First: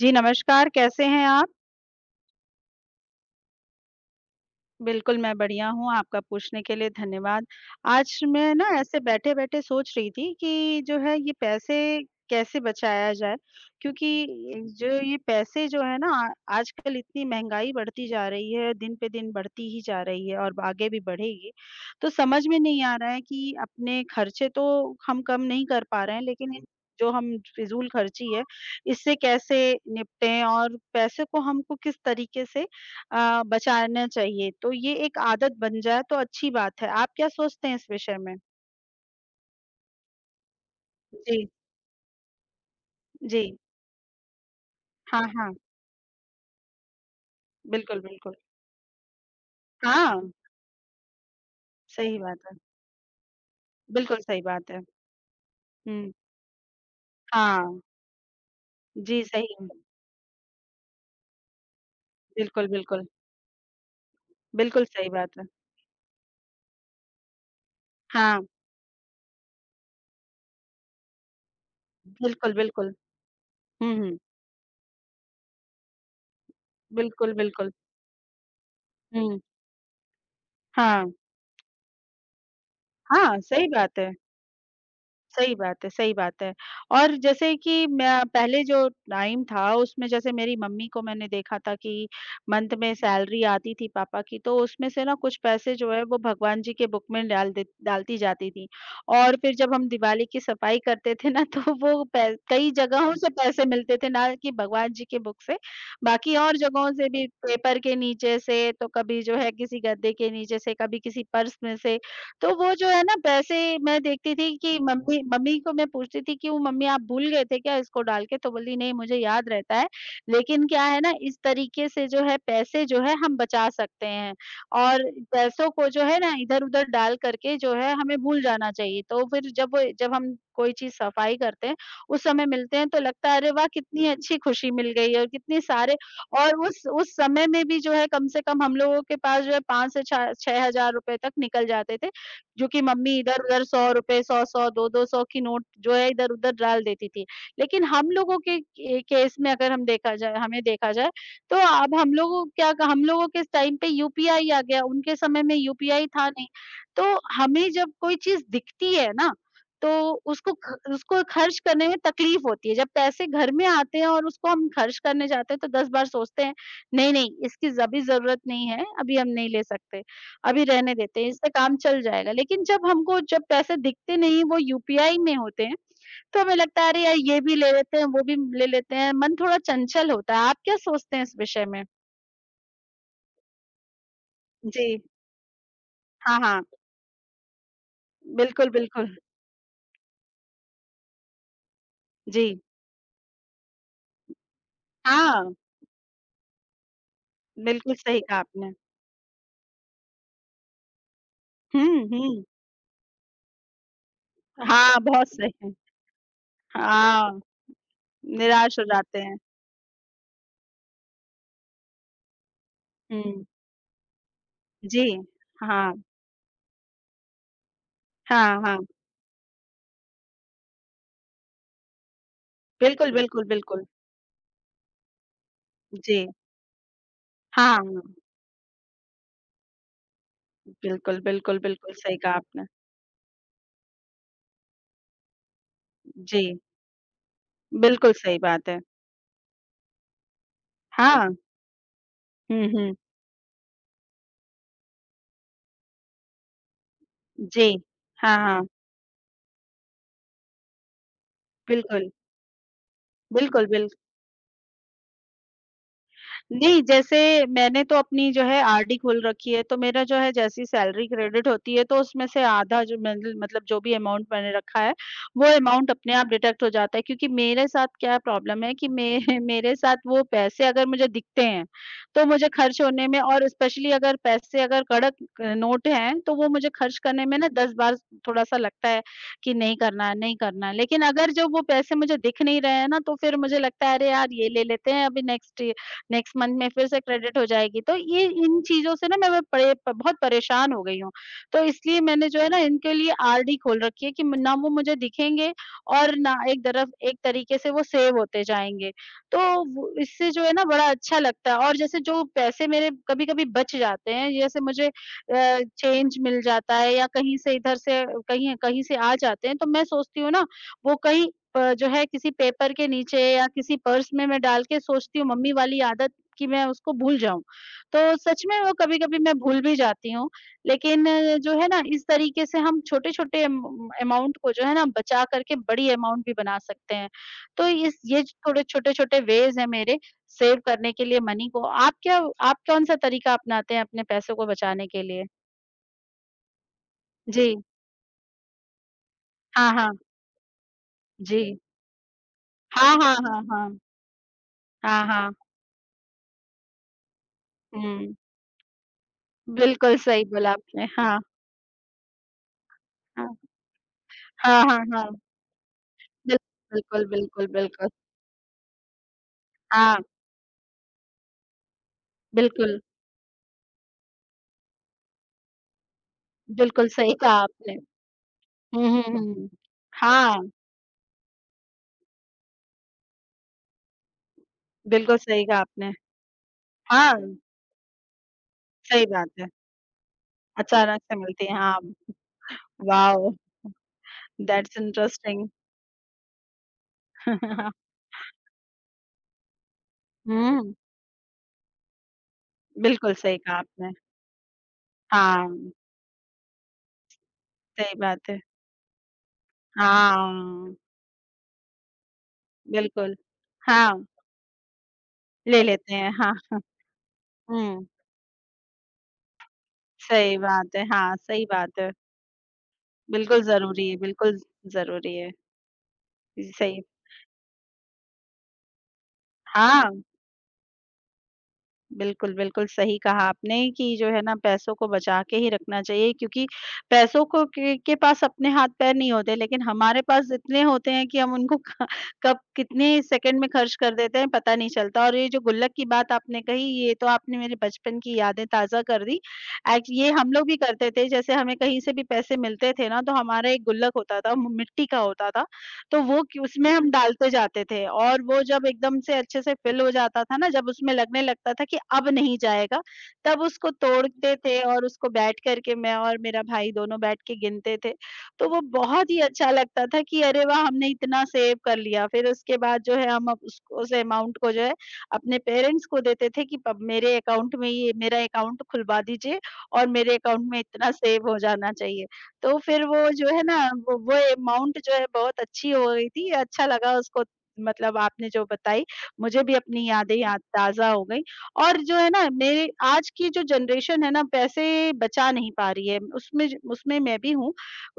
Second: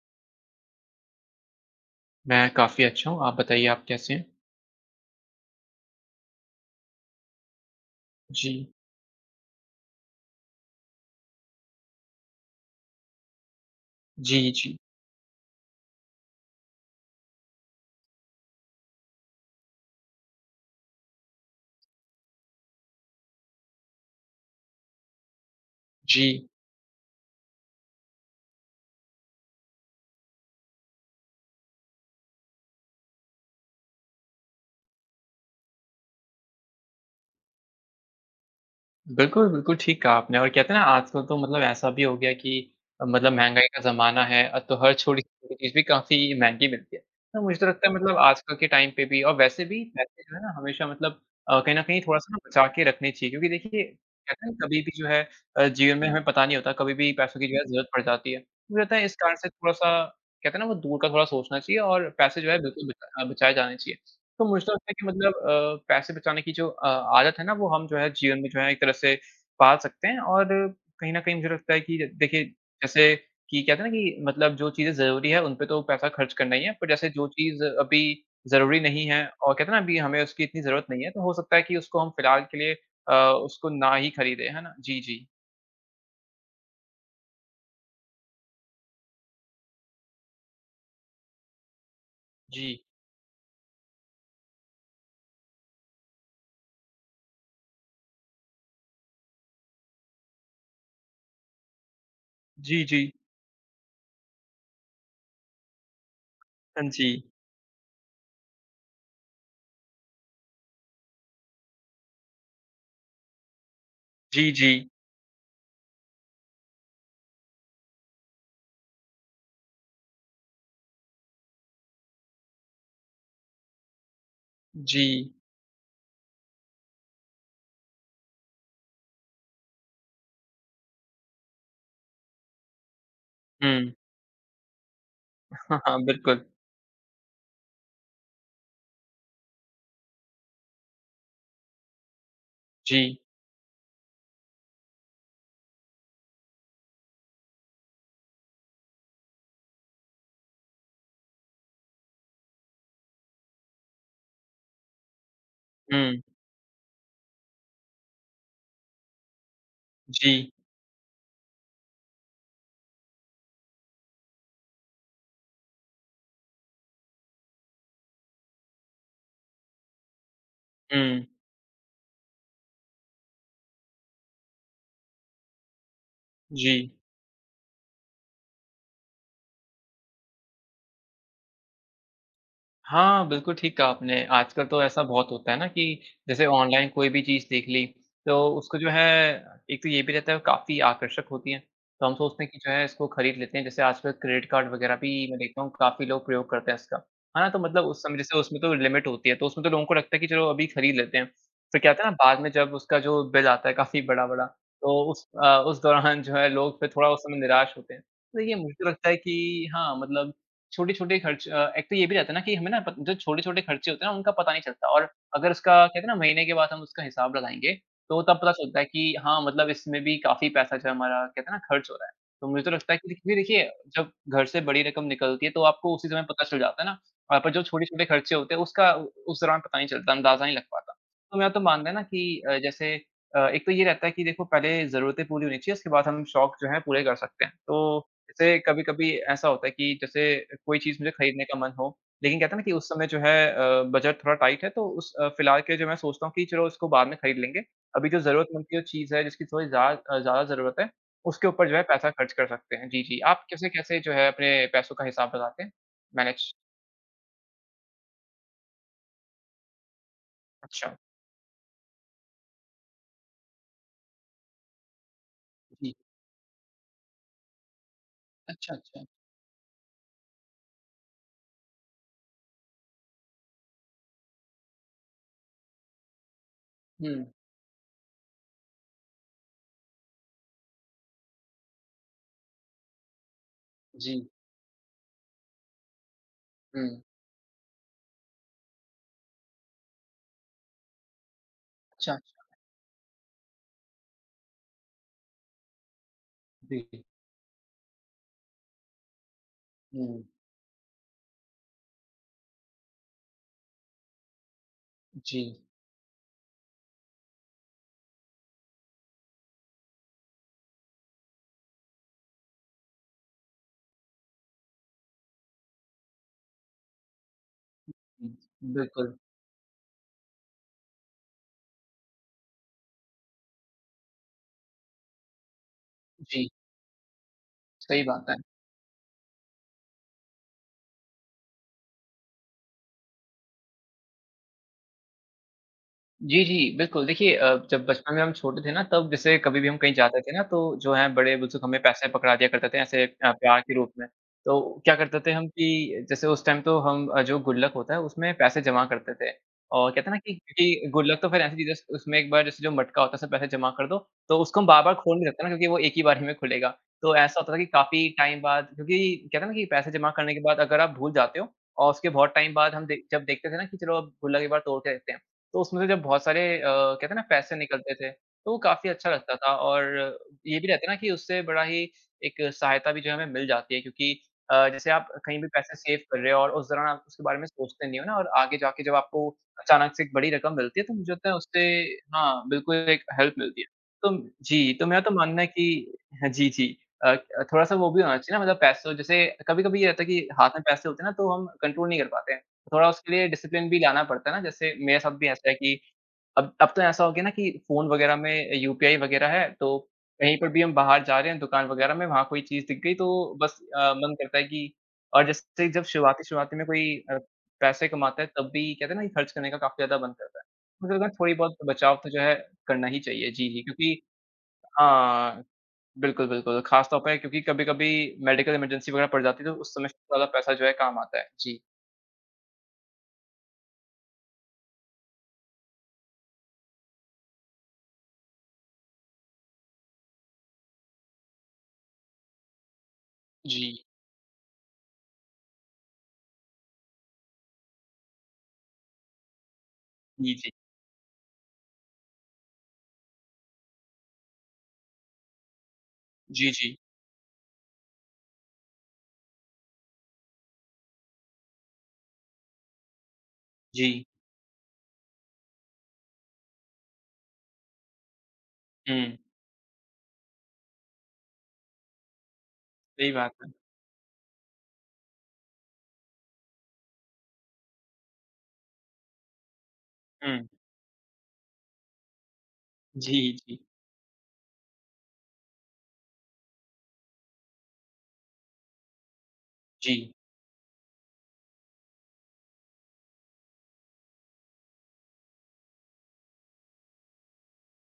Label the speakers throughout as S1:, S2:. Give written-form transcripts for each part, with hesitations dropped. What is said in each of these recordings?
S1: जी, नमस्कार, कैसे हैं आप?
S2: मैं काफ़ी अच्छा हूँ, आप बताइए आप कैसे हैं?
S1: बिल्कुल, मैं बढ़िया हूँ, आपका पूछने के लिए धन्यवाद। आज
S2: जी।
S1: मैं ना ऐसे बैठे-बैठे सोच रही थी कि जो है ये पैसे कैसे बचाया जाए? क्योंकि
S2: जी, जी।
S1: जो ये पैसे जो है ना आजकल इतनी महँगाई बढ़ती जा रही है, दिन पे दिन बढ़ती ही जा रही है और आगे भी बढ़ेगी। तो समझ में नहीं आ रहा है कि अपने खर्चे तो हम कम नहीं कर पा रहे हैं,
S2: जी।
S1: लेकिन इन जो हम फ़िज़ूल खर्ची है, इससे कैसे निपटें और पैसे को हमको किस तरीके से बचाना चाहिए, तो ये एक आदत बन जाए तो अच्छी बात है। आप क्या सोचते हैं इस विषय में?
S2: बिल्कुल, बिल्कुल ठीक कहा आपने और कहते हैं ना आजकल तो
S1: जी,
S2: मतलब ऐसा भी हो गया कि मतलब
S1: जी।
S2: महँगाई का ज़माना है तो हर
S1: हाँ,
S2: छोटी-छोटी
S1: हाँ।
S2: चीज़ भी काफ़ी महँगी मिलती है। तो मुझे तो लगता है
S1: बिल्कुल,
S2: मतलब
S1: बिल्कुल।
S2: आजकल के टाइम पे भी और वैसे भी
S1: हाँ,
S2: पैसे जो है ना हमेशा मतलब कहीं न कहीं
S1: सही
S2: थोड़ा-सा ना
S1: बात है।
S2: बचा के रखने चाहिए क्योंकि देखिए
S1: बिल्कुल सही
S2: कहते हैं ना
S1: बात
S2: कभी
S1: है।
S2: भी जो है जीवन में
S1: हुँ,
S2: हमें पता नहीं होता कभी भी पैसों की जो है
S1: हाँ।
S2: ज़रूरत पड़ जाती है। मुझे लगता है इस
S1: जी,
S2: कारण
S1: सही
S2: से
S1: है।
S2: थोड़ा-सा कहते हैं ना वो दूर का थोड़ा सोचना चाहिए और पैसे जो है
S1: बिल्कुल,
S2: बिल्कुल
S1: बिल्कुल।
S2: बचाए जाने चाहिए। तो मुझे तो
S1: बिल्कुल
S2: लगता है कि
S1: सही
S2: मतलब
S1: बात है।
S2: पैसे बचाने की जो आदत है ना वो हम जो है जीवन
S1: हाँ,
S2: में जो है एक तरह से पाल सकते हैं और कहीं न कहीं मुझे लगता है कि देखिए
S1: बिल्कुल, बिल्कुल।
S2: जैसे कि कहते हैं ना
S1: हुँ,
S2: कि
S1: हुँ।
S2: मतलब जो चीज़ें ज़रूरी है उन पे तो पैसा खर्च करना ही है, पर जैसे जो
S1: बिल्कुल,
S2: चीज़
S1: बिल्कुल।
S2: अभी ज़रूरी नहीं है
S1: हुँ,
S2: और कहते हैं ना अभी हमें उसकी इतनी ज़रूरत नहीं है,
S1: हाँ।
S2: तो हो सकता है कि उसको हम फिलहाल के लिए अ,
S1: हाँ,
S2: उसको
S1: सही
S2: ना
S1: बात
S2: ही
S1: है।
S2: खरीदें, है ना? जी, जी।
S1: सही बात है, सही बात है। और जैसे कि मैं पहले जो टाइम था उसमें जैसे मेरी मम्मी को मैंने देखा था कि
S2: जी।
S1: मंथ में सैलरी आती थी पापा की तो उसमें से ना कुछ पैसे जो है वो भगवान जी के बुक में डालती जाती थी। और फिर जब हम दिवाली की सफाई करते थे ना तो वो पै कई
S2: जी, जी।
S1: जगहों से पैसे मिलते थे ना कि भगवान जी के बुक से। बाकी और
S2: हाँ
S1: जगहों
S2: जी।
S1: से भी पेपर के नीचे से तो कभी जो है किसी गद्दे के नीचे से, कभी किसी पर्स में से तो वो जो है ना वैसे मैं देखती
S2: जी,
S1: थी
S2: जी।
S1: कि मम्मी मम्मी को मैं पूछती थी, "क्यों मम्मी आप भूल गए थे क्या इसको डाल के?" तो बोली, "नहीं मुझे याद रहता है, लेकिन क्या है ना इस तरीके से जो है पैसे जो है हम बचा सकते हैं
S2: जी।
S1: और पैसों को जो है ना इधर-उधर डाल करके जो है हमें भूल जाना चाहिए।" तो फिर जब वो जब हम कोई चीज़ सफाई करते हैं, उस समय मिलते हैं तो लगता है अरे वाह!
S2: हुँ।
S1: कितनी अच्छी खुशी मिल गई है और कितने
S2: हाँ,
S1: सारे
S2: हाँ, बिल्कुल।
S1: और उस समय में भी जो है कम से कम हम लोगों के पास जो है 5 से छा ₹6,000 तक निकल जाते थे। जो कि
S2: जी।
S1: मम्मी इधर-उधर ₹100 100-100 2-200 की नोट जो है इधर-उधर डाल देती थी। लेकिन हम लोगों के केस में अगर हम देखा जाए हमें देखा जाए, तो अब हम लोगों के इस टाइम पे यूपीआई आ गया, उनके समय में यूपीआई
S2: हुँ।
S1: था नहीं। तो हमें जब कोई चीज़ दिखती है ना, तो
S2: जी।
S1: उसको खर्च करने में तकलीफ होती है। जब पैसे घर में आते हैं और उसको हम खर्च करने जाते हैं तो 10 बार सोचते हैं, नहीं, नहीं इसकी अभी ज़रूरत नहीं है, अभी हम नहीं ले सकते। अभी रहने देते
S2: हुँ।
S1: हैं, इससे काम चल जाएगा। लेकिन जब पैसे दिखते नहीं, वो यूपीआई में होते हैं, तो हमें
S2: जी।
S1: लगता है अरे यार ये भी ले लेते हैं, वो भी ले लेते हैं, मन थोड़ा चंचल होता है। आप क्या सोचते हैं इस विषय में?
S2: हाँ, बिल्कुल ठीक कहा आपने। आजकल तो
S1: जी।
S2: ऐसा बहुत होता है ना कि
S1: हाँ,
S2: जैसे
S1: हाँ।
S2: ऑनलाइन कोई भी चीज़ देख ली, तो
S1: बिल्कुल,
S2: उसको जो है
S1: बिल्कुल।
S2: एक तो ये भी रहता है वो काफ़ी आकर्षक होती है, तो हम सोचते
S1: जी।
S2: हैं कि जो है इसको खरीद लेते हैं। जैसे आजकल क्रेडिट कार्ड वगैरह भी मैं
S1: हाँ,
S2: देखता हूँ काफ़ी लोग प्रयोग करते हैं इसका, है ना? तो मतलब
S1: बिल्कुल
S2: उस समय
S1: सही
S2: जैसे
S1: कहा
S2: उसमें तो
S1: आपने।
S2: लिमिट होती है, तो उसमें तो लोगों को लगता है कि चलो अभी खरीद लेते हैं। फिर क्या होता
S1: हुँ,
S2: है ना बाद
S1: हुँ।
S2: में जब उसका जो बिल आता है काफ़ी बड़ा-बड़ा,
S1: हाँ,
S2: तो उस
S1: बहुत सही है।
S2: उस दौरान जो है लोग फिर थोड़ा उस समय
S1: हाँ,
S2: निराश होते हैं। तो ये
S1: निराश हो
S2: मुझे लगता है
S1: जाते हैं।
S2: कि हाँ, मतलब छोटे-छोटे खर्च एक तो ये भी रहता है ना कि हमें ना प जो
S1: हुँ,
S2: छोटे-छोटे खर्चे होते हैं ना उनका पता नहीं चलता
S1: जी।
S2: और अगर उसका
S1: हाँ,
S2: कहते हैं ना महीने के बाद हम उसका हिसाब लगाएँगे, तो तब पता
S1: हाँ,
S2: चलता है
S1: हाँ।
S2: कि हाँ, मतलब इसमें भी काफ़ी पैसा जो है हमारा कहते हैं ना खर्च हो रहा है। तो मुझे तो लगता है
S1: बिल्कुल,
S2: कि क्योंकि
S1: बिल्कुल,
S2: देखिए
S1: बिल्कुल।
S2: जब घर से बड़ी रकम निकलती है तो आपको उसी समय
S1: जी।
S2: पता चल जाता है ना। पर जो
S1: हाँ,
S2: छोटे-छोटे खर्चे होते हैं उसका उ उस दौरान पता नहीं चलता, अंदाज़ा नहीं लग पाता।
S1: बिल्कुल,
S2: तो मेरा
S1: बिल्कुल,
S2: तो मानना है
S1: बिल्कुल
S2: ना
S1: सही
S2: कि
S1: कहा आपने।
S2: जैसे एक तो ये रहता है कि देखो पहले ज़रूरतें पूरी होनी चाहिए उसके बाद हम
S1: जी।
S2: शौक जो है पूरे कर सकते हैं। तो
S1: बिल्कुल सही
S2: जैसे
S1: बात है।
S2: कभी-कभी ऐसा होता है कि जैसे कोई चीज़ मुझे
S1: हाँ,
S2: खरीदने का मन हो, लेकिन कहते हैं ना
S1: हुँ,
S2: कि उस
S1: हुँ।
S2: समय जो है बजट थोड़ा टाइट है, तो उस फिलहाल के लिए जो मैं सोचता हूँ कि चलो इसको बाद में खरीद लेंगे।
S1: जी।
S2: अभी जो
S1: हाँ,
S2: ज़रूरतमंद
S1: हाँ।
S2: की जो चीज़ है, जिसकी थोड़ी ज़्यादा ज़्यादा ज़रूरत है, उसके ऊपर जो है पैसा
S1: बिल्कुल,
S2: खर्च कर सकते हैं। जी, जी। आप
S1: बिल्कुल, बिल्कुल।
S2: कैसे-कैसे जो है अपने पैसों का हिसाब लगाते हैं? मैनेज
S1: नहीं, जैसे मैंने तो अपनी जो है आरडी खोल रखी है, तो मेरा जो है जैसी
S2: अच्छा।
S1: सैलरी क्रेडिट होती है, तो उसमें से आधा जो मैंने मतलब जो भी अमाउंट मैंने रखा है, वो अमाउंट
S2: जी।
S1: अपने आप डिडक्ट हो जाता है। क्योंकि मेरे साथ क्या प्रॉब्लम
S2: अच्छा,
S1: है कि
S2: अच्छा।
S1: मे मेरे साथ वो पैसे अगर मुझे दिखते हैं, तो मुझे खर्च होने में और स्पेशली अगर पैसे अगर कड़क नोट हैं, तो वो मुझे खर्च
S2: हुँ,
S1: करने में ना 10 बार थोड़ा-सा लगता है कि नहीं करना है, नहीं करना है। लेकिन अगर जब वो पैसे मुझे दिख नहीं रहे हैं ना, तो फिर मुझे लगता है, "अरे
S2: जी।
S1: यार, ये ले लेते हैं अभी नेक्स्ट नेक्स्ट मंथ में
S2: हुँ,
S1: फिर से क्रेडिट हो जाएगी। तो ये इन चीज़ों से ना मैं परे प बहुत परेशान हो गई हूँ। तो इसलिए
S2: अच्छा,
S1: मैंने जो
S2: अच्छा।
S1: है ना इनके लिए आरडी खोल रखी है कि ना वो मुझे दिखेंगे और ना
S2: जी,
S1: एक तरीके से वो सेव होते जाएँगे। तो वो
S2: हुँ,
S1: इससे जो है ना बड़ा अच्छा लगता है और जैसे जो पैसे मेरे कभी-कभी बच जाते हैं, जैसे मुझे
S2: जी,
S1: चेंज मिल जाता है या कहीं से इधर से कहीं कहीं से आ जाते हैं, तो मैं सोचती हूँ ना वो कहीं जो है किसी पेपर के नीचे या किसी पर्स में मैं डाल के सोचती हूँ मम्मी वाली आदत कि मैं उसको भूल जाऊँ। तो
S2: हुँ,
S1: सच में वो
S2: बिल्कुल।
S1: कभी-कभी मैं भूल भी जाती हूँ। लेकिन जो है ना इस तरीके से हम छोटे-छोटे अम अमाउंट को जो है ना बचा करके बड़ी अमाउंट भी
S2: जी,
S1: बना सकते हैं। तो इस
S2: सही
S1: ये
S2: बात है।
S1: थोड़े छोटे-छोटे वेज़ हैं मेरे सेव करने के लिए मनी को। आप कौन-सा तरीका अपनाते हैं अपने पैसों को बचाने के लिए?
S2: जी, जी, बिल्कुल। देखिए
S1: जी।
S2: जब बचपन में हम छोटे थे ना तब जैसे कभी भी
S1: हाँ,
S2: हम कहीं
S1: हाँ।
S2: जाते थे ना तो जो है
S1: जी।
S2: बड़े-बुज़ुर्ग हमें पैसे पकड़ा दिया करते थे
S1: हाँ,
S2: ऐसे
S1: हाँ, हाँ,
S2: प्यार के
S1: हाँ।
S2: रूप में। तो क्या
S1: हाँ,
S2: करते थे
S1: हाँ।
S2: हम कि जैसे उस टाइम तो हम जो गुल्लक होता है
S1: हुँ।
S2: उसमें पैसे जमा करते थे। और
S1: बिल्कुल
S2: कहते हैं ना
S1: सही
S2: कि
S1: बोला आपने।
S2: क्योंकि गुल्लक
S1: हाँ,
S2: तो फिर ऐसी चीज़ है उसमें एक बार जैसे जो मटका होता है उसमें
S1: हाँ।
S2: पैसे जमा कर दो तो उसको
S1: हाँ,
S2: हम
S1: हाँ,
S2: बार-बार
S1: हाँ।
S2: खोल नहीं सकते ना क्योंकि वो एक ही बार में
S1: बिल
S2: खुलेगा।
S1: बिल्कुल,
S2: तो ऐसा
S1: बिल्कुल,
S2: होता था कि
S1: बिल्कुल।
S2: काफ़ी टाइम बाद क्योंकि कहते हैं ना कि पैसे
S1: हाँ,
S2: जमा करने के बाद अगर आप भूल जाते हो और उसके बहुत टाइम बाद
S1: बिल्कुल,
S2: हम दे जब देखते थे ना कि चलो अब गुल्लक एक बार तोड़ के देखते हैं। तो उसमें से जब बहुत सारे
S1: बिल्कुल
S2: कहते हैं
S1: सही
S2: ना
S1: कहा
S2: पैसे
S1: आपने।
S2: निकलते थे, तो वो
S1: हुँ,
S2: काफ़ी
S1: हुँ,
S2: अच्छा लगता
S1: हुँ।
S2: था और
S1: हाँ,
S2: ये भी रहता है ना कि उससे बड़ा ही एक सहायता भी जो है हमें मिल जाती है क्योंकि जैसे आप
S1: बिल्कुल
S2: कहीं
S1: सही
S2: भी
S1: कहा
S2: पैसे
S1: आपने।
S2: सेव कर रहे हो और उस दौरान आप
S1: हाँ,
S2: उसके बारे में सोचते नहीं हो ना और आगे जाके जब
S1: सही
S2: आपको
S1: बात है।
S2: अचानक से एक बड़ी रकम मिलती है, तो
S1: अचानक
S2: मुझे
S1: से
S2: लगता है
S1: मिलती है,
S2: उससे
S1: हाँ।
S2: हाँ, बिल्कुल एक हेल्प
S1: वाओ!
S2: मिलती है। तो जी,
S1: दैट्स
S2: तो मेरा तो मानना है
S1: इंटरेस्टिंग।
S2: कि हाँ जी, जी। अ, थोड़ा-सा वो भी होना चाहिए ना मतलब पैसों जैसे कभी-कभी ये रहता है कि हाथ में
S1: हुँ,
S2: पैसे होते हैं ना, तो हम कंट्रोल नहीं कर पाते हैं। थोड़ा उसके
S1: बिल्कुल
S2: लिए
S1: सही कहा
S2: डिसिप्लिन भी
S1: आपने।
S2: लाना पड़ता है ना, जैसे मेरे साथ भी
S1: हाँ,
S2: ऐसा है कि अब तो ऐसा हो गया ना कि फ़ोन
S1: सही
S2: वग़ैरह
S1: बात है।
S2: में यूपीआई वग़ैरह है, तो कहीं पर भी हम
S1: हाँ,
S2: बाहर जा रहे हैं दुकान वग़ैरह में, वहाँ कोई चीज़ दिख गई तो
S1: बिल्कुल।
S2: बस
S1: हाँ,
S2: मन करता है कि और
S1: ले
S2: जैसे जब
S1: लेते हैं। हाँ,
S2: शुरुआती-शुरुआती में कोई
S1: हुँ।
S2: पैसे कमाता है तब भी कहते हैं ना कि खर्च करने का काफ़ी ज़्यादा मन करता
S1: सही
S2: है।
S1: बात है।
S2: मुझे लगता है
S1: हाँ,
S2: थोड़ी
S1: सही
S2: बहुत
S1: बात है।
S2: बचाव तो जो है करना ही चाहिए,
S1: बिल्कुल
S2: जी, जी,
S1: ज़रूरी है,
S2: क्योंकि
S1: बिल्कुल ज़रूरी है।
S2: हाँ, बिल्कुल, बिल्कुल,
S1: सही
S2: ख़ास तौर पे क्योंकि कभी-कभी मेडिकल इमरजेंसी वग़ैरह पड़ जाती है, तो उस समय से
S1: हाँ,
S2: ज़्यादा पैसा जो है काम आता है। जी।
S1: बिल्कुल, बिल्कुल सही कहा आपने कि जो है ना पैसों को बचा के ही रखना चाहिए क्योंकि पैसों को के पास अपने हाथ-पैर नहीं होते लेकिन हमारे पास इतने होते हैं कि हम उनको क कब कितने सेकंड में खर्च
S2: जी।
S1: कर देते हैं पता नहीं चलता और ये जो गुल्लक की बात आपने कही ये तो आपने मेरे बचपन की यादें ताज़ा कर दी। एक्च ये हम
S2: जी,
S1: लोग
S2: जी।
S1: भी करते थे जैसे हमें कहीं से भी पैसे मिलते थे ना तो हमारा एक गुल्लक होता था, म मिट्टी का होता था। तो वो कि
S2: जी,
S1: उसमें
S2: जी।
S1: हम डालते जाते थे और वो जब एकदम से अच्छे से फिल हो जाता था ना, जब उसमें लगने लगता था कि अब नहीं जाएगा, तब उसको
S2: जी।
S1: तोड़ते थे और उसको बैठ कर के मैं और मेरा भाई दोनों बैठ के गिनते थे। तो वो बहुत
S2: हुँ,
S1: ही अच्छा लगता था कि अरे वाह! हमने इतना सेव कर लिया। फिर उसके बाद जो है
S2: सही
S1: हम
S2: बात
S1: अब
S2: है।
S1: उसको उस अमाउंट को जो है अपने पेरेंट्स को देते थे कि अब मेरे अकाउंट में ये मेरा अकाउंट खुलवा दीजिए और मेरे
S2: हुँ।
S1: अकाउंट में इतना सेव हो जाना चाहिए। तो फिर वो
S2: जी,
S1: जो है ना,
S2: जी,
S1: वो अमाउंट जो है बहुत अच्छी हो गई थी, अच्छा लगा उसको मतलब आपने जो बताई, मुझे भी अपनी
S2: जी,
S1: याद ताज़ा हो गई और जो है ना मेरे आज की जो जनरेशन है ना, पैसे बचा नहीं पा रही है, उसमें मैं भी हूँ।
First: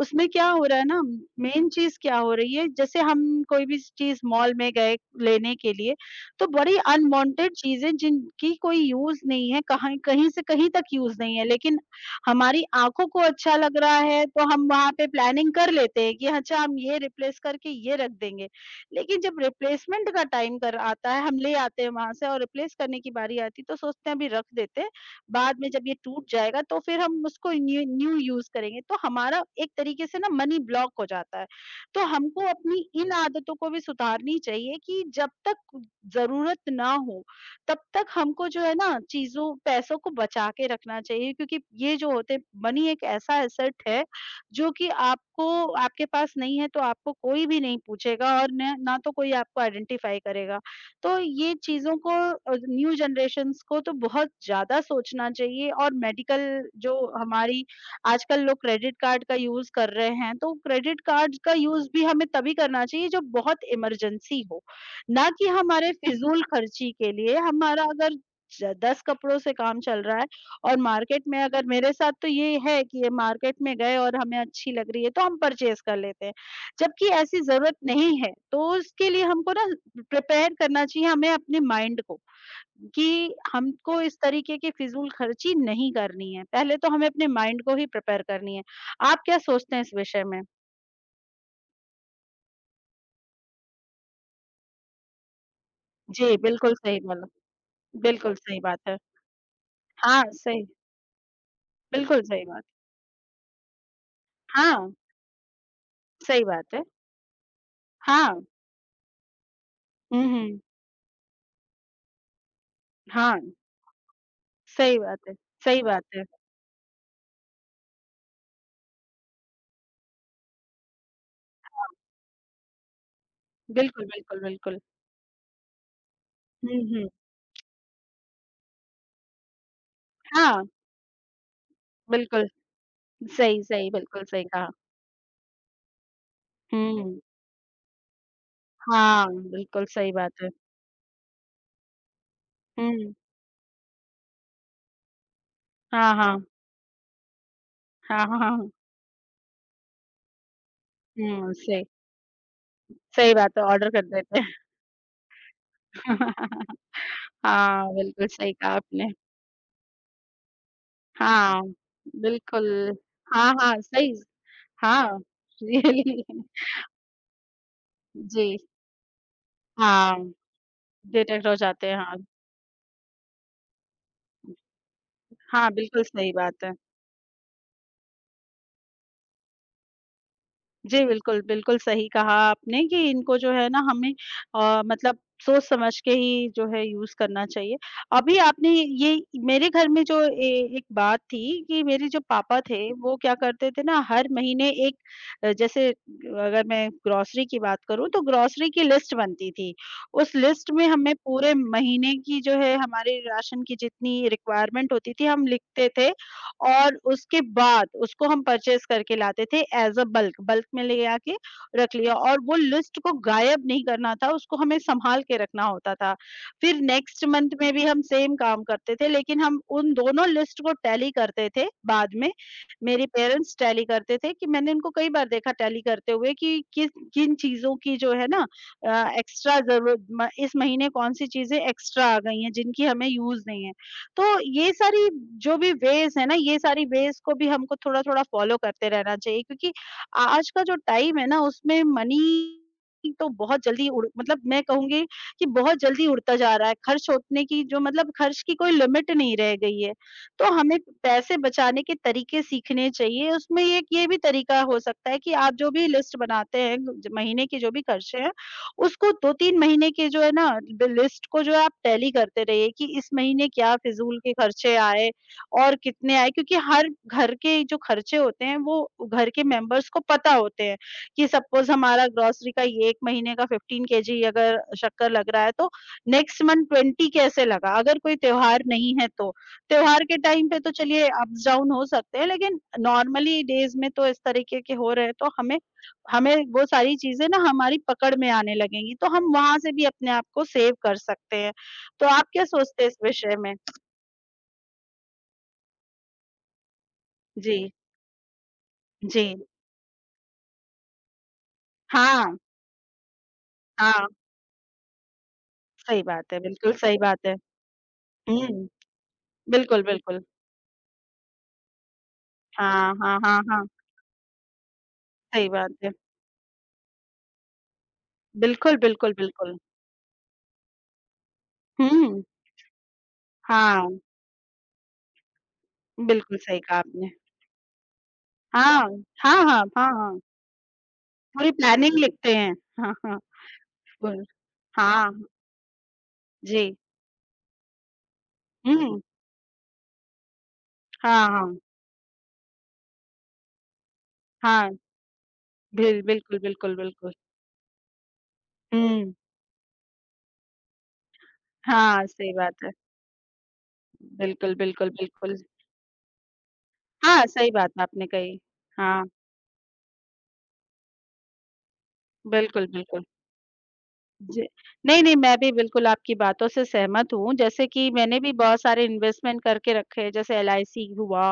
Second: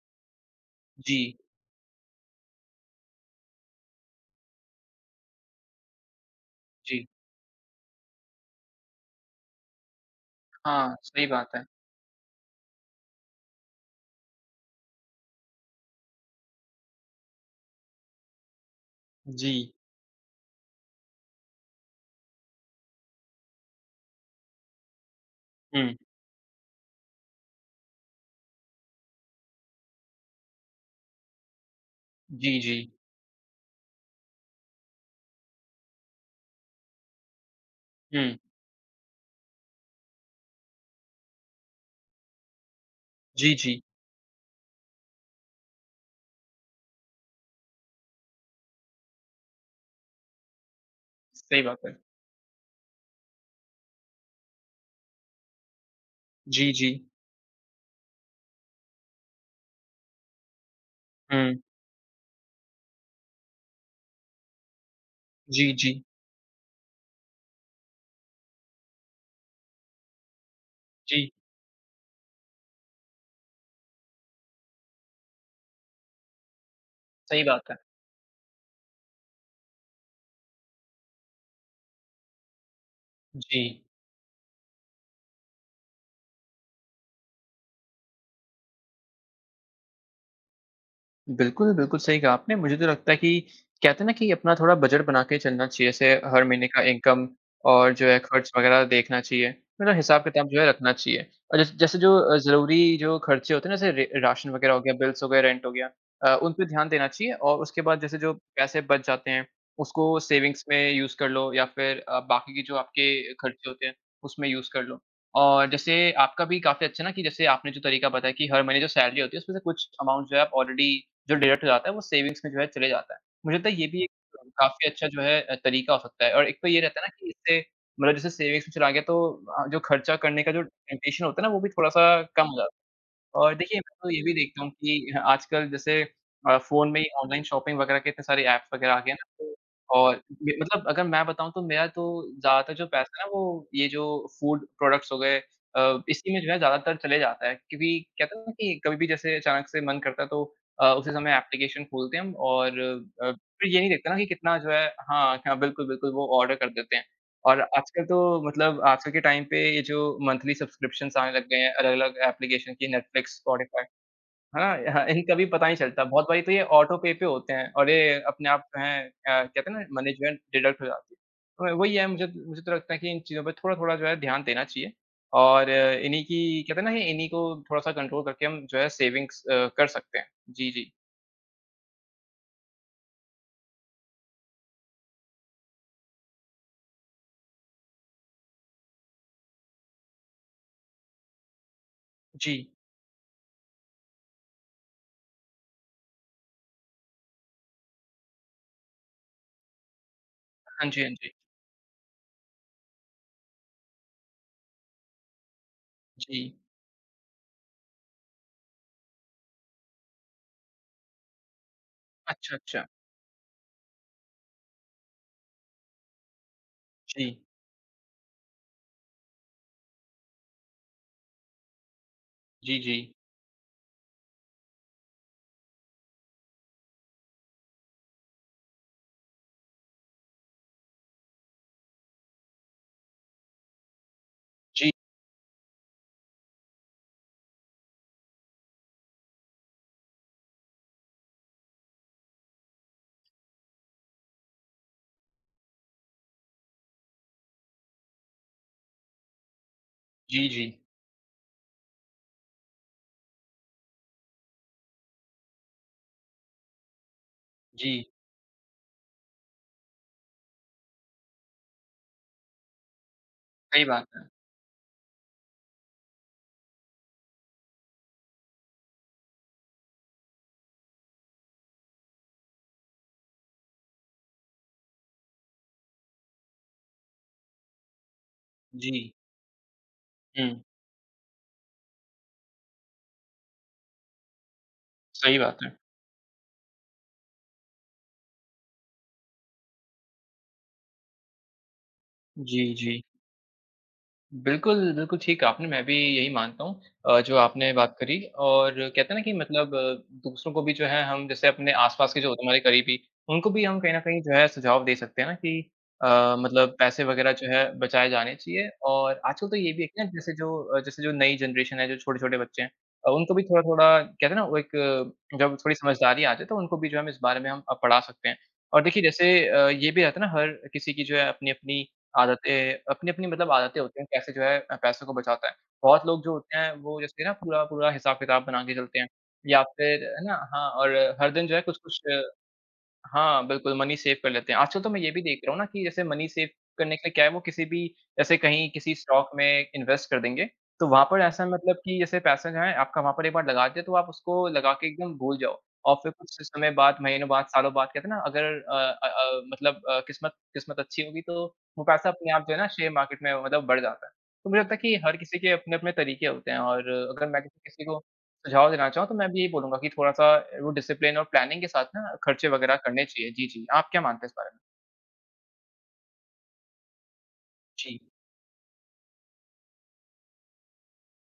S1: उसमें क्या हो रहा है ना,
S2: जी,
S1: मेन चीज़ क्या हो रही है, जैसे हम कोई भी चीज़ मॉल में गए लेने के लिए, तो बड़ी
S2: जी।
S1: अनवांटेड चीज़ें जिनकी कोई यूज़ नहीं है, कहाँ कहीं से कहीं तक
S2: हाँ,
S1: यूज़
S2: सही
S1: नहीं है,
S2: बात है।
S1: लेकिन हमारी आँखों को अच्छा लग रहा है तो हम वहाँ पे प्लानिंग कर लेते हैं कि अच्छा हम ये रिप्लेस करके ये रख देंगे। लेकिन जब
S2: जी।
S1: रिप्लेसमेंट का टाइम कर आता है, हम ले आते हैं वहाँ से और रिप्लेस करने की बारी आती है तो सोचते हैं अभी रख देते हैं, बाद में जब ये
S2: हुँ।
S1: टूट जाएगा तो फिर हम उसको न्यू न्यू यूज़ करेंगे। तो हमारा एक तरीके से ना मनी ब्लॉक हो जाता है। तो हमको
S2: जी, जी।
S1: अपनी इन आदतों को भी सुधारनी चाहिए कि जब तक ज़रूरत ना हो तब तक
S2: हुँ।
S1: हमको जो है ना चीज़ों पैसों को बचा के रखना चाहिए क्योंकि ये जो होते हैं मनी एक ऐसा
S2: जी, जी।
S1: एसेट है जो कि आपको आपके पास नहीं है तो आपको कोई भी नहीं पूछेगा और न, ना तो कोई आपको आइडेंटिफाई करेगा। तो ये
S2: सही बात है।
S1: चीज़ों को न्यू जनरेशन्स को तो बहुत ज़्यादा सोचना चाहिए और मेडिकल
S2: जी, जी।
S1: जो हमारी आजकल लोग क्रेडिट कार्ड का यूज़ कर रहे हैं, तो क्रेडिट कार्ड का
S2: हुँ।
S1: यूज़ भी हमें तभी करना चाहिए जब बहुत इमरजेंसी हो। ना कि
S2: जी,
S1: हमारे
S2: जी।
S1: फिज़ूल खर्ची के लिए। हमारा अगर ज 10 कपड़ों से काम चल रहा है और मार्केट
S2: जी,
S1: में अगर मेरे साथ तो ये है कि ये मार्केट में गए और हमें अच्छी लग रही है तो हम परचेज़ कर लेते हैं। जबकि ऐसी
S2: सही बात
S1: ज़रूरत
S2: है।
S1: नहीं है, तो उसके लिए हमको ना प्रिपेयर करना चाहिए हमें अपने माइंड को कि
S2: जी।
S1: हमको इस तरीके की फिज़ूल खर्ची नहीं करनी है। पहले तो हमें अपने माइंड को ही प्रिपेयर करनी है। आप क्या सोचते हैं इस विषय में?
S2: बिल्कुल, बिल्कुल सही कहा आपने। मुझे तो लगता है कि कहते हैं ना कि अपना थोड़ा बजट बना के चलना चाहिए, जैसे
S1: जी,
S2: हर महीने
S1: बिल्कुल
S2: का
S1: सही
S2: इनकम
S1: बोला।
S2: और जो है
S1: बिल्कुल
S2: खर्च
S1: सही बात
S2: वगैरह
S1: है।
S2: देखना चाहिए, मतलब
S1: हाँ,
S2: हिसाब-किताब जो है
S1: सही।
S2: रखना चाहिए। और जैसे जैसे जो
S1: बिल्कुल सही बात।
S2: ज़रूरी जो खर्चे होते हैं ना, जैसे रे राशन वगैरह हो
S1: हाँ,
S2: गया, बिल्स हो गए, रेंट हो गया
S1: सही
S2: उन पे
S1: बात है।
S2: ध्यान देना चाहिए और उसके बाद जैसे जो
S1: हाँ।
S2: पैसे बच जाते हैं, उसको
S1: हुँ, हुँ।
S2: सेविंग्स में यूज़ कर लो या फिर बाकी के जो आपके
S1: हाँ,
S2: खर्चे होते हैं, उसमें यूज़ कर लो।
S1: सही बात है,
S2: और
S1: सही
S2: जैसे
S1: बात है।
S2: आपका भी काफ़ी अच्छा ना कि जैसे आपने जो तरीका बताया कि हर महीने जो सैलरी होती है, उसमें से कुछ अमाउंट जो है आप ऑलरेडी जो डिडक्ट हो जाता है, वो सेविंग्स में जो है चले जाता है। मुझे लगता है ये भी
S1: बिल्कुल,
S2: एक
S1: बिल्कुल, बिल्कुल।
S2: काफ़ी अच्छा जो है तरीका हो सकता है और एक तो
S1: हुँ,
S2: ये रहता है
S1: हुँ।
S2: ना कि इससे मतलब जैसे सेविंग्स में चला गया तो जो खर्चा करने का जो
S1: हाँ,
S2: टेम्पटेशन होता है ना, वो भी थोड़ा-सा कम
S1: बिल्कुल,
S2: हो जाता है। और
S1: सही,
S2: देखिए,
S1: सही,
S2: मैं तो ये
S1: बिल्कुल
S2: भी
S1: सही
S2: देखता
S1: कहा।
S2: हूँ कि ह आजकल जैसे फ़ोन में ही
S1: हुँ,
S2: ऑनलाइन शॉपिंग वगैरह के इतने सारे ऐप्स वगैरह आ गए हैं ना,
S1: हाँ,
S2: तो
S1: बिल्कुल सही
S2: और
S1: बात है।
S2: ये मतलब अगर मैं बताऊँ तो मेरा तो ज़्यादातर जो
S1: हुँ,
S2: पैसा है ना, वो ये जो फूड प्रोडक्ट्स हो गए
S1: हाँ,
S2: इसी में
S1: हाँ।
S2: जो है ज़्यादातर चले जाता है क्योंकि
S1: हाँ,
S2: कहते
S1: हाँ,
S2: हैं ना
S1: हाँ।
S2: कि कभी भी जैसे अचानक से मन करता है तो उसी समय
S1: हुँ,
S2: एप्लीकेशन
S1: सही,
S2: खोलते हैं हम और
S1: सही बात है,
S2: फिर ये नहीं
S1: ऑर्डर कर
S2: देखते ना कि
S1: देते हैं।
S2: कितना जो है हाँ, हाँ, बिल्कुल, बिल्कुल वो ऑर्डर कर देते हैं। और
S1: हाँ,
S2: आजकल तो
S1: बिल्कुल सही कहा
S2: मतलब
S1: आपने।
S2: आजकल के टाइम पे ये जो मंथली सब्सक्रिप्शंस आने लग गए
S1: हाँ,
S2: हैं अलग-अलग
S1: बिल्कुल।
S2: एप्लीकेशन की नेटफ्लिक्स,
S1: हाँ, हाँ,
S2: स्पॉटिफाई
S1: सही स
S2: है ना? हाँ,
S1: हाँ,
S2: इनका भी पता नहीं चलता।
S1: रियली
S2: बहुत बारी तो ये ऑटो पे पे होते हैं और ये अपने
S1: जी,
S2: आप जो है कहते हैं ना मनी
S1: हाँ,
S2: जो है डिडक्ट हो जाती है।
S1: डिटेक्ट हो
S2: तो
S1: जाते
S2: वही
S1: हैं,
S2: है
S1: हाँ।
S2: मुझे मुझे तो लगता है कि इन चीज़ों पे थोड़ा-थोड़ा जो है ध्यान देना चाहिए और
S1: हाँ, बिल्कुल
S2: इन्हीं
S1: सही
S2: की
S1: बात है।
S2: कहते हैं ना ये इन्हीं को थोड़ा-सा कंट्रोल करके हम जो है सेविंग्स कर सकते हैं। जी, जी।
S1: जी, बिल्कुल, बिल्कुल सही कहा आपने कि इनको जो है ना हमें मतलब सोच समझ के ही जो है यूज़ करना चाहिए। अभी आपने ये मेरे घर में जो ए एक बात थी कि मेरे जो
S2: जी।
S1: पापा थे वो क्या करते थे ना हर महीने एक। जैसे अगर मैं ग्रॉसरी की बात करूँ तो ग्रॉसरी की लिस्ट बनती थी। उस लिस्ट में
S2: हाँ जी, हाँ
S1: हमें
S2: जी।
S1: पूरे महीने की जो है हमारे राशन की जितनी रिक्वायरमेंट होती थी हम लिखते थे
S2: जी।
S1: और उसके बाद उसको हम परचेज़ करके लाते थे एज़ अ बल्क, बल्क में ले आके रख लिया और
S2: अच्छा,
S1: वो
S2: अच्छा।
S1: लिस्ट को गायब नहीं करना था, उसको हमें सँभाल के रखना होता था। फिर नेक्स्ट
S2: जी।
S1: मंथ में भी हम सेम काम करते थे, लेकिन हम उन दोनों लिस्ट को टैली करते थे बाद में।
S2: जी, जी।
S1: मेरे पेरेंट्स टैली करते थे कि मैंने इनको कई बार देखा टैली करते हुए कि किस किन चीज़ों की जो है ना एक्स्ट्रा ज़रूरत म इस महीने कौन-सी चीज़ें एक्स्ट्रा आ गई हैं, जिनकी हमें यूज़ नहीं है। तो ये
S2: जी,
S1: सारी जो भी वेज़ है ना, ये सारी वेज़ को भी हमको थोड़ा-थोड़ा फ़ॉलो करते रहना चाहिए क्योंकि आज का जो टाइम है ना, उसमें मनी तो बहुत जल्दी उड़ मतलब मैं कहूँगी कि बहुत जल्दी उड़ता जा रहा है। खर्च होने की जो मतलब खर्च की कोई लिमिट नहीं रह गई है।
S2: जी,
S1: तो
S2: जी।
S1: हमें पैसे बचाने के तरीके सीखने चाहिए। उसमें एक ये भी तरीका हो सकता है कि आप जो भी लिस्ट बनाते हैं, ज महीने के जो भी
S2: जी।
S1: खर्चे हैं उसको 2-3 महीने की जो है ना ब लिस्ट को जो है आप टैली करते रहिए कि इस महीने क्या
S2: सही बात
S1: फ़िज़ूल
S2: है।
S1: के खर्चे आए और कितने आए क्योंकि हर घर के जो खर्चे होते हैं वो घर के मेंबर्स को पता होते हैं कि सपोज़ हमारा ग्रॉसरी का ये 1 महीने का 15 केजी अगर शक्कर लग रहा है तो नेक्स्ट मंथ 20 कैसे लगा अगर कोई त्योहार नहीं है
S2: जी।
S1: तो। त्योहार के टाइम
S2: हुँ,
S1: पे तो चलिए अप्स डाउन हो सकते हैं लेकिन नॉर्मली डेज़ में तो इस तरीके के हो रहे हैं तो
S2: सही बात
S1: हमें
S2: है।
S1: हमें वो सारी चीज़ें ना हमारी पकड़ में आने लगेंगी, तो हम वहाँ से भी अपने आप को सेव कर सकते हैं। तो आप क्या
S2: जी,
S1: सोचते हैं इस
S2: जी।
S1: विषय में?
S2: बिल्कुल, बिल्कुल ठीक कहा आपने, मैं भी यही मानता हूँ जो आपने
S1: जी,
S2: बात करी और कहते हैं ना
S1: जी।
S2: कि मतलब दूसरों को भी जो है हम जैसे अपने आस-पास के जो
S1: हाँ,
S2: होते हैं, हमारे करीबी, उनको भी हम कहीं न
S1: हाँ,
S2: कहीं जो है सुझाव दे सकते हैं ना कि
S1: सही बात है, बिल्कुल
S2: मतलब
S1: सही
S2: पैसे
S1: बात
S2: वग़ैरह
S1: है।
S2: जो है बचाए जाने
S1: हुँ,
S2: चाहिए और आजकल तो ये भी
S1: बिल्कुल,
S2: है कि ना
S1: बिल्कुल।
S2: जैसे जो जैसे जो नई जनरेशन है, जो छोटे-छोटे बच्चे हैं
S1: हाँ, हाँ,
S2: उनको
S1: हाँ,
S2: भी
S1: हाँ,
S2: थोड़ा-थोड़ा कहते हैं ना वो एक
S1: सही
S2: जब
S1: बात
S2: थोड़ी
S1: है।
S2: समझदारी आ जाए तो उनको भी जो है हम इस बारे में हम पढ़ा सकते हैं।
S1: बिल्कुल,
S2: और देखिए
S1: बिल्कुल,
S2: जैसे
S1: बिल्कुल।
S2: ये भी रहता है ना हर किसी की जो है अपनी-अपनी
S1: हुँ,
S2: आदतें अपनी-अपनी मतलब आदतें
S1: हाँ,
S2: होती हैं, कैसे जो है पैसे को बचाता है। बहुत लोग जो
S1: बिल्कुल
S2: होते
S1: सही
S2: हैं
S1: कहा
S2: वो
S1: आपने।
S2: जैसे ना पूरा-पूरा हिसाब-किताब बना के
S1: हाँ,
S2: चलते हैं
S1: हाँ, हाँ,
S2: या
S1: हाँ,
S2: फिर
S1: हाँ,
S2: है ना? हाँ, और हर दिन
S1: पूरी
S2: जो है
S1: प्लानिंग
S2: कुछ-कुछ
S1: लिखते हैं। हाँ, हाँ,
S2: हाँ, बिल्कुल मनी सेव
S1: बिल्कुल।
S2: कर लेते हैं। आजकल तो मैं
S1: हाँ,
S2: ये भी देख रहा हूँ ना कि जैसे मनी सेव
S1: जी।
S2: करने के लिए क्या है वो किसी भी जैसे कहीं किसी
S1: हुँ,
S2: स्टॉक में इन्वेस्ट कर देंगे, तो वहाँ पर
S1: हाँ,
S2: ऐसा
S1: हाँ,
S2: मतलब कि जैसे पैसा जो है आपका वहाँ पर एक बार लगा दिया तो आप उसको लगा
S1: हाँ,
S2: के एकदम भूल जाओ और फिर कुछ
S1: बिल्कुल,
S2: समय
S1: बिल्कुल,
S2: बाद,
S1: बिल्कुल।
S2: महीनों बाद, सालों बाद कहते हैं ना अगर अ
S1: हुँ।
S2: मतलब किस्मत किस्मत अच्छी होगी तो वो
S1: हाँ,
S2: पैसा अपने
S1: सही
S2: आप जो
S1: बात
S2: है ना
S1: है।
S2: शेयर मार्केट में मतलब बढ़ जाता है। तो
S1: बिल्कुल,
S2: मुझे लगता है
S1: बिल्कुल,
S2: कि हर
S1: बिल्कुल।
S2: किसी के अपने-अपने तरीके होते हैं और
S1: हाँ,
S2: अगर मैं
S1: सही
S2: किसी
S1: बात
S2: किसी को
S1: आपने कही।
S2: सुझाव देना
S1: हाँ,
S2: चाहूँ तो मैं भी यही बोलूँगा कि थोड़ा-सा वो डिसिप्लिन और प्लानिंग के साथ ना खर्चे
S1: बिल्कुल,
S2: वगैरह
S1: बिल्कुल।
S2: करने चाहिए। जी, जी। आप क्या मानते हैं इस
S1: जी।
S2: बारे में?
S1: नहीं, नहीं, मैं भी बिल्कुल आपकी बातों से सहमत हूँ। जैसे कि
S2: जी।
S1: मैंने भी बहुत सारे इन्वेस्टमेंट करके रखे हैं, जैसे एलआईसी हुआ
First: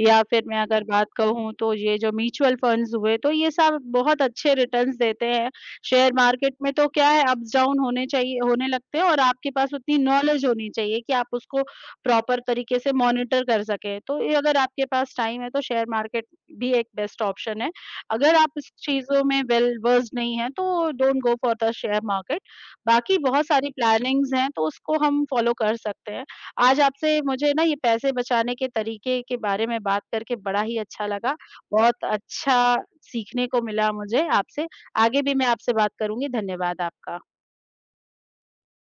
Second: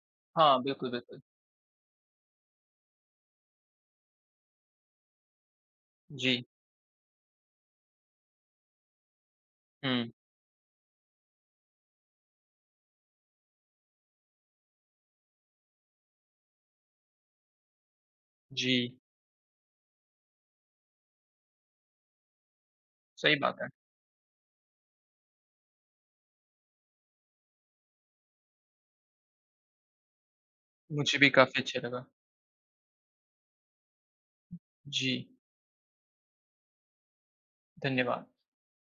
S1: या फिर
S2: हाँ,
S1: मैं अगर
S2: बिल्कुल,
S1: बात
S2: बिल्कुल।
S1: कहूँ तो ये जो म्यूचुअल फंड्स हुए, तो ये सब बहुत अच्छे रिटर्न्स देते हैं। शेयर
S2: जी।
S1: मार्केट में तो क्या है अप्स डाउन होने चाहिए होने लगते हैं और आपके पास उतनी
S2: हुँ,
S1: नॉलेज होनी चाहिए कि आप उसको प्रॉपर तरीके से मॉनिटर कर सकें। तो ये अगर आपके पास टाइम है तो शेयर मार्केट भी एक बेस्ट ऑप्शन है। अगर आप इस
S2: जी।
S1: चीज़ों में वेल वर्स्ड नहीं हैं, तो don't go for the share market. बाकी
S2: सही
S1: बहुत
S2: बात है।
S1: सारी प्लानिंग्स हैं, तो उसको हम फॉलो कर सकते हैं। आज आपसे मुझे ना ये पैसे बचाने के तरीके के बारे में बात करके बड़ा ही अच्छा
S2: मुझे भी
S1: लगा।
S2: काफ़ी अच्छा लगा।
S1: बहुत अच्छा सीखने को मिला मुझे आपसे। आगे
S2: जी,
S1: भी मैं आपसे बात करूँगी। धन्यवाद आपका।
S2: धन्यवाद।